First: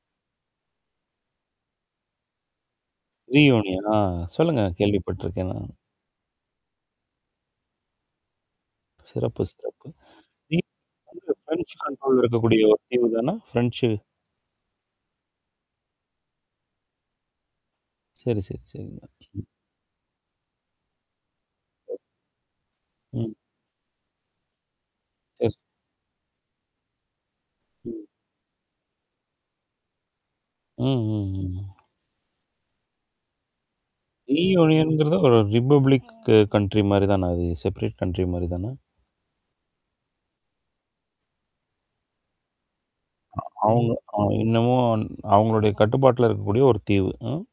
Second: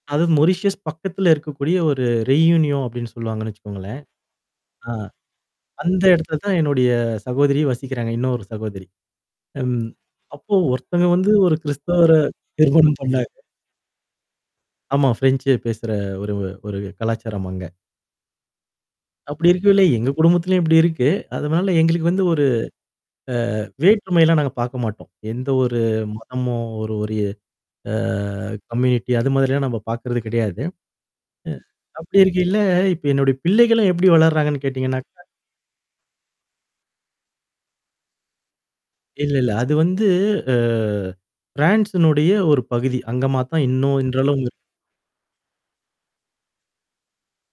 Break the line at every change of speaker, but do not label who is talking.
அதாவது மொரிஷியஸ் பக்கத்துல இருக்கக்கூடிய ஒரு ரெயூனியோ, அப்டின்னு சொல்லுவாங்கன்னு
ரியூனியன், ஆ
வச்சுக்கோங்களேன்.
சொல்லுங்க
ஆ,
கேள்விப்பட்ருக்கேன் நானு.
அந்த எடத்துல தான் என்னுடைய சகோதரி வசிக்கிறாங்க, இன்னொரு சகோதரி.
சிறப்பு,
ம்,
சிறப்பு.
அப்ப ஒருத்தங்க
அந்த
வந்து ஒரு
ஃப்ரெஞ்சு
கிறிஸ்தவர
கண்ட்ரோல்ல இருக்கக்கூடிய ஒரு
திருமணம்
தீவு
பண்ணாங்க.
தான? ஃப்ரெஞ்சு.
ஆமா, ஃரெஞ்சு பேசுற ஒரு ஒரு கலாச்சாரம் அங்க.
சரி, சரி, சரிங்க. ம்.
அப்டி இருக்கேல்ல, எங்க குடும்பத்துலயும் இப்டி இருக்கு, அதுனால
ஓ.
எங்களுக்கு வந்து ஒரு
ம்.
அ வேற்றுமைலாம் நாங்க பாக்க மாட்டோம். எந்த
சரி.
ஒரு மதமோ ஒரு ஒரு அ
ம்.
கம்யூனிட்டி அது மாதிரிலாம் நம்ம பாக்குறது கிடையாது.
ம். ம்.
ம்,
ம்.
அப்டி இருக்கையில, இப்ப என்னுடைய பிள்ளைகளும் எப்டி வளர்ராங்கன்னு கேட்டீங்கன்னாக்கா?
ரியூனியன்ங்குறது, ஒரு ரிப்பப்ளிக் கண்ட்ரி மாரி தான அது செப்ரேட் கண்ட்ரி மாரி தான?
இல்ல, இல்ல, அது வந்து அ ஃப்ரான்ஸினுடைய ஒரு பகுதி,
அ
அங்கமாத்தான்
அவுங்க
இன்னும்
அ
இன்றளவம்
இன்னமும் அ அவுங்களுடைய கட்டுப்பாட்டுல இருக்கக்கூடிய ஒரு தீவு ம்.